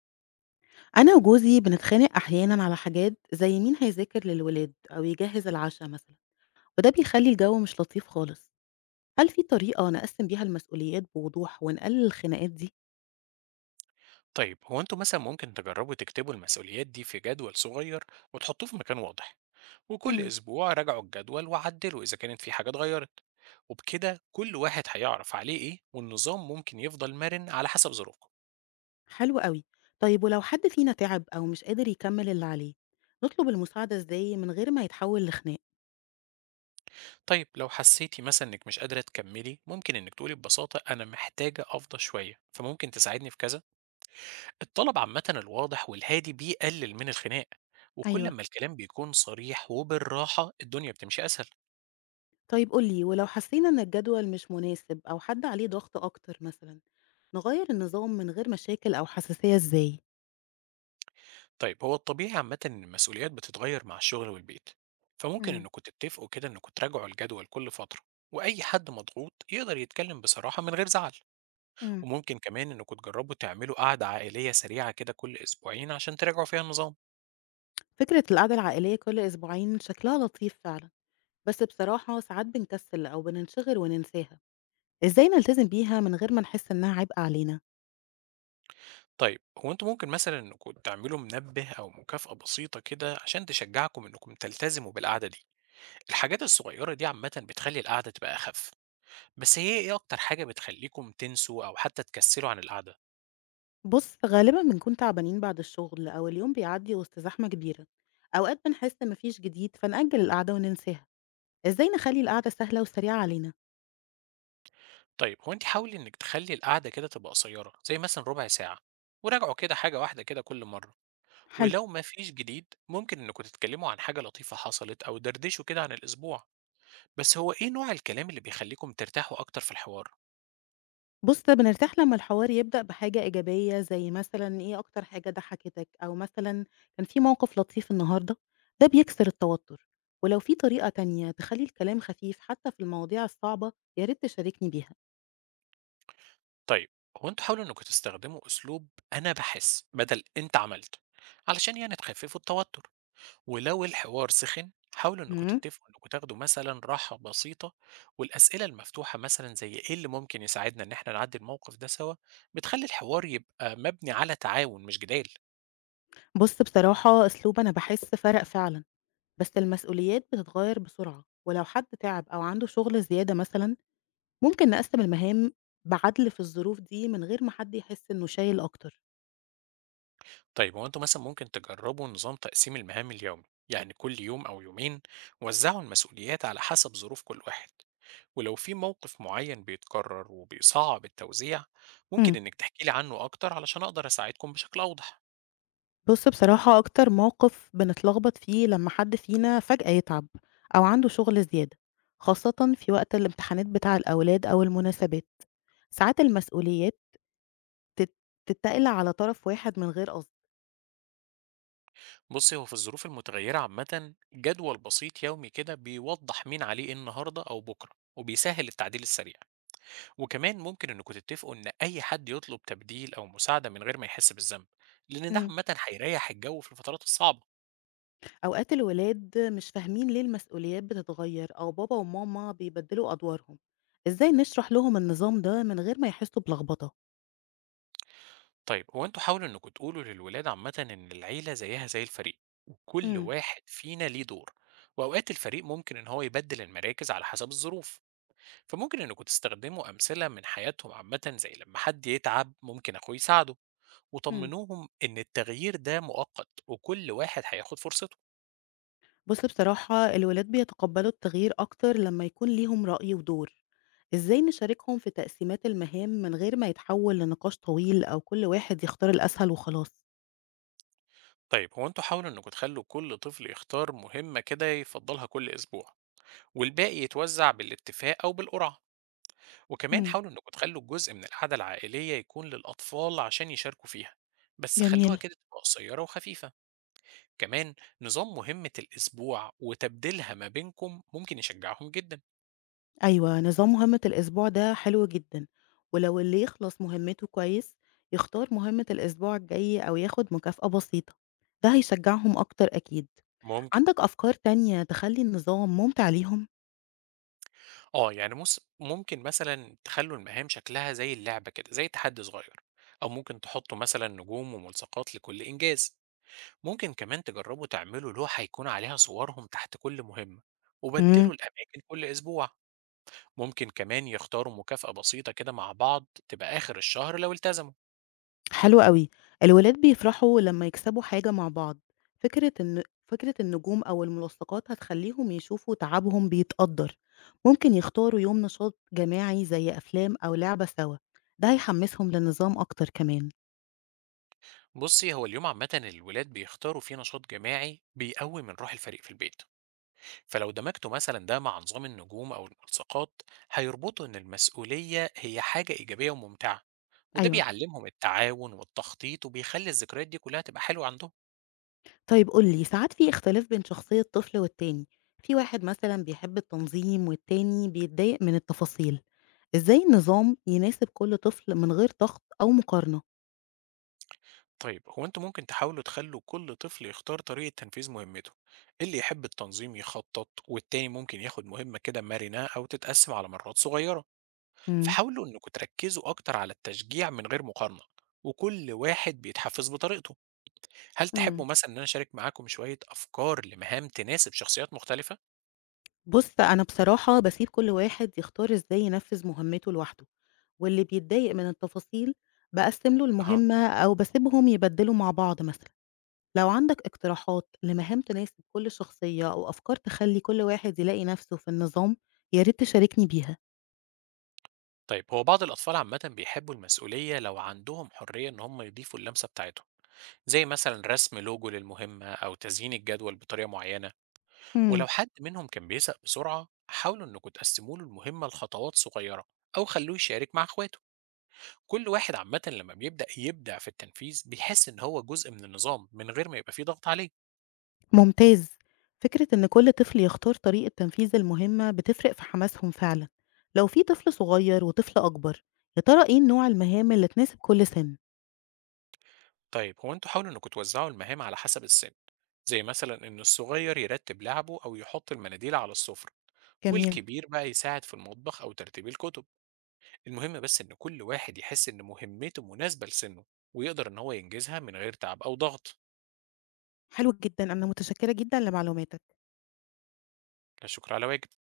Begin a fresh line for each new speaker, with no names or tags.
أنا وجوزي بنتخانق أحيانًا على حاجات زي مين هيذاكر للولاد أو يجهّز العشا مثلًا، وده بيخلّي الجو مش لطيف خالص. هل في طريقة نقسّم بيها المسؤوليات بوضوح ونقلل الخناقات دي؟
طيب هو انتوا مثلا ممكن تجربوا تكتبوا المسؤوليات دي في جدول صغير، وتحطوه في مكان واضح، وكل
إمم.
اسبوع راجعوا الجدول وعدلوا اذا كانت في حاجة اتغيرت. وبكده كل واحد هيعرف عليه ايه، والنظام ممكن يفضل مرن على حسب ظروفكم.
حلو أوي. طيب ولو حد فينا تعب أو مش قادر يكمّل اللي عليه، نطلب المساعدة إزاي من غير ما يتحوّل لخناق؟
طيب لو حسيتي مثلا انك مش قادرة تكملي، ممكن انك تقولي ببساطة انا محتاجة افضى شوية فممكن تساعدني في كذا. الطلب عامة الواضح والهادي بيقلل من الخناق، وكل
أيوه.
ما الكلام بيكون صريح وبالراحة الدنيا بتمشي اسهل.
طيب قُل لي، ولو حسّينا إن الجدول مش مناسب أو حد عليه ضغط أكتر مثلًا، نغيّر النظام من غير مشاكل أو حساسية إزاي؟
طيب هو الطبيعي عامة إن المسؤوليات بتتغير مع الشغل والبيت، فممكن
إمم،
إنكم تتفقوا كده إنكم تراجعوا الجدول كل فترة، وأي حد مضغوط يقدر يتكلم بصراحة من غير زعل.
إمم.
وممكن كمان إنكم تجربوا تعملوا قعدة عائلية سريعة كده كل أسبوعين عشان تراجعوا فيها النظام.
فكرة القعدة العائلية كل أسبوعين شكلها لطيف فعلا، بس بصراحة ساعات بنكسل أو بننشغل وننساها. إزاي نلتزم بيها من غير ما نحس إنها عبء علينا؟
طيب هو أنتوا ممكن مثلا إنكم تعملوا منبه أو مكافأة بسيطة كده عشان تشجعكم إنكم تلتزموا بالقعدة دي. الحاجات الصغيرة دي عامة بتخلي القعدة تبقى أخف. بس هي إيه أكتر حاجة بتخليكم تنسوا أو حتى تكسلوا عن القعدة؟
بص غالبا بنكون تعبانين بعد الشغل أو اليوم بيعدي وسط زحمة كبيرة، أوقات بنحس مفيش جديد فنأجل القعدة وننساها. إزاي نخلي القعدة سهلة وسريعة علينا؟
طيب هو انت حاولي انك تخلي القعده كده تبقى قصيره، زي مثلا 1/4 ساعه، وراجعوا كده حاجه واحده كده كل مره.
حلو.
ولو ما فيش جديد ممكن انكم تتكلموا عن حاجه لطيفه حصلت او دردشوا كده عن الاسبوع. بس هو ايه نوع الكلام اللي بيخليكم ترتاحوا اكتر في الحوار؟
بُص، بنرتاح لمّا الحوار يبدأ بحاجة إيجابية، زي مثلًا إيه أكتر حاجة ضحكتك، أو مثلًا كان في موقف لطيف النهارده، ده بيكسر التوتر، ولو في طريقة تانية تخلّي الكلام خفيف حتى في المواضيع الصعبة، يا ريت تشاركني بيها.
طيب، هو انتوا حاولوا انكم تستخدموا اسلوب انا بحس بدل انت عملت، علشان يعني تخففوا التوتر، ولو الحوار سخن حاولوا انكم
إمم.
تتفقوا انكم تاخدوا مثلا راحة بسيطة. والأسئلة المفتوحة مثلا زي ايه اللي ممكن يساعدنا ان احنا نعدي الموقف ده سوا بتخلي الحوار يبقى مبني على تعاون مش جدال.
بُص، بصراحة أسلوب أنا باحس فرق فعلًا، بس المسؤوليات بتتغير بسرعة، ولو حد تعب أو عنده شغل زيادة مثلًا، ممكن نقسّم المهام بعدل في الظروف دي من غير ما حد يحس إنه شايل أكتر.
طيب هو انتوا مثلا ممكن تجربوا نظام تقسيم المهام اليومي، يعني كل يوم او يومين وزعوا المسؤوليات على حسب ظروف كل واحد. ولو في موقف معين بيتكرر وبيصعب التوزيع، ممكن
إمم.
انك تحكي لي عنه اكتر علشان اقدر اساعدكم بشكل اوضح.
بُص بصراحة أكتر موقف بنتلخبط فيه لمّا حد فينا فجأة يتعب أو عنده شغل زيادة، خاصةً في وقت الامتحانات بتاع الأولاد أو المناسبات، ساعات المسؤوليات تت تتّقل على طرف واحد من غير قصد.
بُصّي، هو في الظروف المتغيّرة عامةً جدول بسيط يومي كده بيوضّح مين عليه إيه النهارده أو بُكرة، وبيسهّل التعديل السريع، وكمان ممكن إنكم تتّفقوا إن أي حد يطلب تبديل أو مساعدة من غير ما يحس بالذنب، لإن ده
إمم.
عامةً هيريّح الجو في الفترات الصعبة.
أوقات الولاد مش فاهمين ليه المسؤوليات بتتغيّر أو بابا وماما بيبدّلوا أدوارهم، إزاي نشرح لهم النظام ده من غير ما يحسّوا بلخبطة؟
طيب هو أنتم حاولوا إنكم تقولوا للولاد عامةً إن العيلة زيها زي الفريق، وكل
إمم،
واحد فينا ليه دور، وأوقات الفريق ممكن إن هو يبدّل المراكز على حسب الظروف، فممكن إنكم تستخدموا أمثلة من حياتهم عامةً زي لمّا حد يتعب ممكن أخوه يساعده.
إمم.
وطمنوهم إن التغيير ده مؤقت وكل واحد هياخد فرصته.
بص بصراحة الولاد بيتقبلوا التغيير أكتر لما يكون ليهم رأي ودور. إزاي نشاركهم في تقسيمات المهام من غير ما يتحول لنقاش طويل أو كل واحد يختار الأسهل وخلاص؟
طيب هو انتوا حاولوا انكم تخلوا كل طفل يختار مهمة كده يفضلها كل أسبوع، والباقي يتوزع بالاتفاق أو بالقرعة. وكمان
مم.
حاولوا انكم تخلوا جزء من العادة العائلية يكون للأطفال عشان يشاركوا فيها، بس خلوها
جميل.
كده تبقى قصيرة وخفيفة. كمان نظام مهمة الأسبوع وتبديلها ما بينكم ممكن يشجعهم جدا.
أيوة نظام مهمة الأسبوع ده حلو جدا، ولو اللي يخلص مهمته كويس يختار مهمة الأسبوع الجاي أو ياخد مكافأة بسيطة ده هيشجعهم أكتر أكيد.
ممكن.
عندك أفكار تانية تخلي النظام ممتع ليهم؟
آه، يعني موس ممكن مثلًا تخلّوا المهام شكلها زي اللعبة كده، زي تحدي صغير، أو ممكن تحطّوا مثلًا نجوم وملصقات لكل إنجاز، ممكن كمان تجرّبوا تعملوا لوحة يكون عليها صورهم تحت كل مهمة، وبدّلوا الأماكن كل أسبوع، ممكن كمان يختاروا مكافأة بسيطة كده مع بعض تبقى آخر الشهر لو التزموا.
حلو أوي. الولاد بيفرحوا لمّا يكسبوا حاجة مع بعض، فكرة النجوم أو الملصقات هتخلّيهم يشوفوا تعبهم بيتقدّر، ممكن يختاروا يوم نشاط جماعي زي أفلام أو لعبة سوا، ده هيحمّسهم للنظام أكتر كمان.
بُصّي، هو اليوم عامةً الولاد بيختاروا فيه نشاط جماعي بيقوّي من روح الفريق في البيت. فلو دمجتوا مثلا ده مع نظام النجوم أو الملصقات هيربطوا إن المسؤولية هي حاجة إيجابية وممتعة، وده
أيوه.
بيعلمهم التعاون والتخطيط وبيخلي الذكريات دي كلها تبقى حلوة عندهم.
طيب قُل لي، ساعات في اختلاف بين شخصية طفل والتاني، في واحد مثلًا بيحب التنظيم والتاني بيتضايق من التفاصيل، إزاي النظام يناسب كل طفل من غير ضغط أو مقارنة؟
طيب هو انتوا ممكن تحاولوا تخلوا كل طفل يختار طريقة تنفيذ مهمته، إيه اللي يحب التنظيم يخطط والتاني ممكن ياخد مهمة كده مرنة أو تتقسم على مرات صغيرة.
إمم.
فحاولوا إنكم تركزوا أكتر على التشجيع من غير مقارنة، وكل واحد بيتحفز بطريقته. هل تحبوا
إمم.
مثلًا إن أنا أشارك معاكم شوية أفكار لمهام تناسب شخصيات مختلفة؟
بُص، أنا بصراحة باسيب كل واحد يختار إزاي ينفّذ مهمته لوحده، واللي بيتضايق من التفاصيل باقسّم له
أها.
المهمة أو باسيبهم يبدّلوا مع بعض مثلًا. لو عندك اقتراحات لمهام تناسب كل شخصية أو أفكار تخلّي كل واحد يلاقي نَفْسه في النظام، يا ريت تشاركني بيها.
طيب هو بعض الأطفال عامةً بيحبوا المسؤولية لو عندهم حرية إن هم يضيفوا اللمسة بتاعتهم، زي مثلًا رسم لوجو للمهمة أو تزيين الجدول بطريقة معينة،
إمم.
ولو حد منهم كان بيزهق بسرعة حاولوا إنكم تقسموا له المهمة لخطوات صغيرة أو خلوه يشارك مع إخواته. كل واحد عامةً لما بيبدأ يبدع في التنفيذ بيحس إن هو جزء من النظام من غير ما يبقى في ضغط عليه.
ممتاز. فكرة إن كل طفل يختار طريقة تنفيذ المهمة بتفرق في حماسهم فعلًا. لو في طفل صغير وطفل أكبر، يا ترى إيه نوع المهام اللي تناسب كل سِن؟
طيب هو انتوا حاولوا انكم توزعوا المهام على حسب السن، زي مثلا ان الصغير يرتب لعبه او يحط المناديل على السفرة،
جميل.
والكبير بقى يساعد في المطبخ او ترتيب الكتب. المهم بس ان كل واحد يحس ان مهمته مناسبة لسنه، ويقدر ان هو ينجزها من غير تعب او ضغط.
حلو جدًا، أنا متشكرة جدًا لمعلوماتك.
لا شكر على واجب.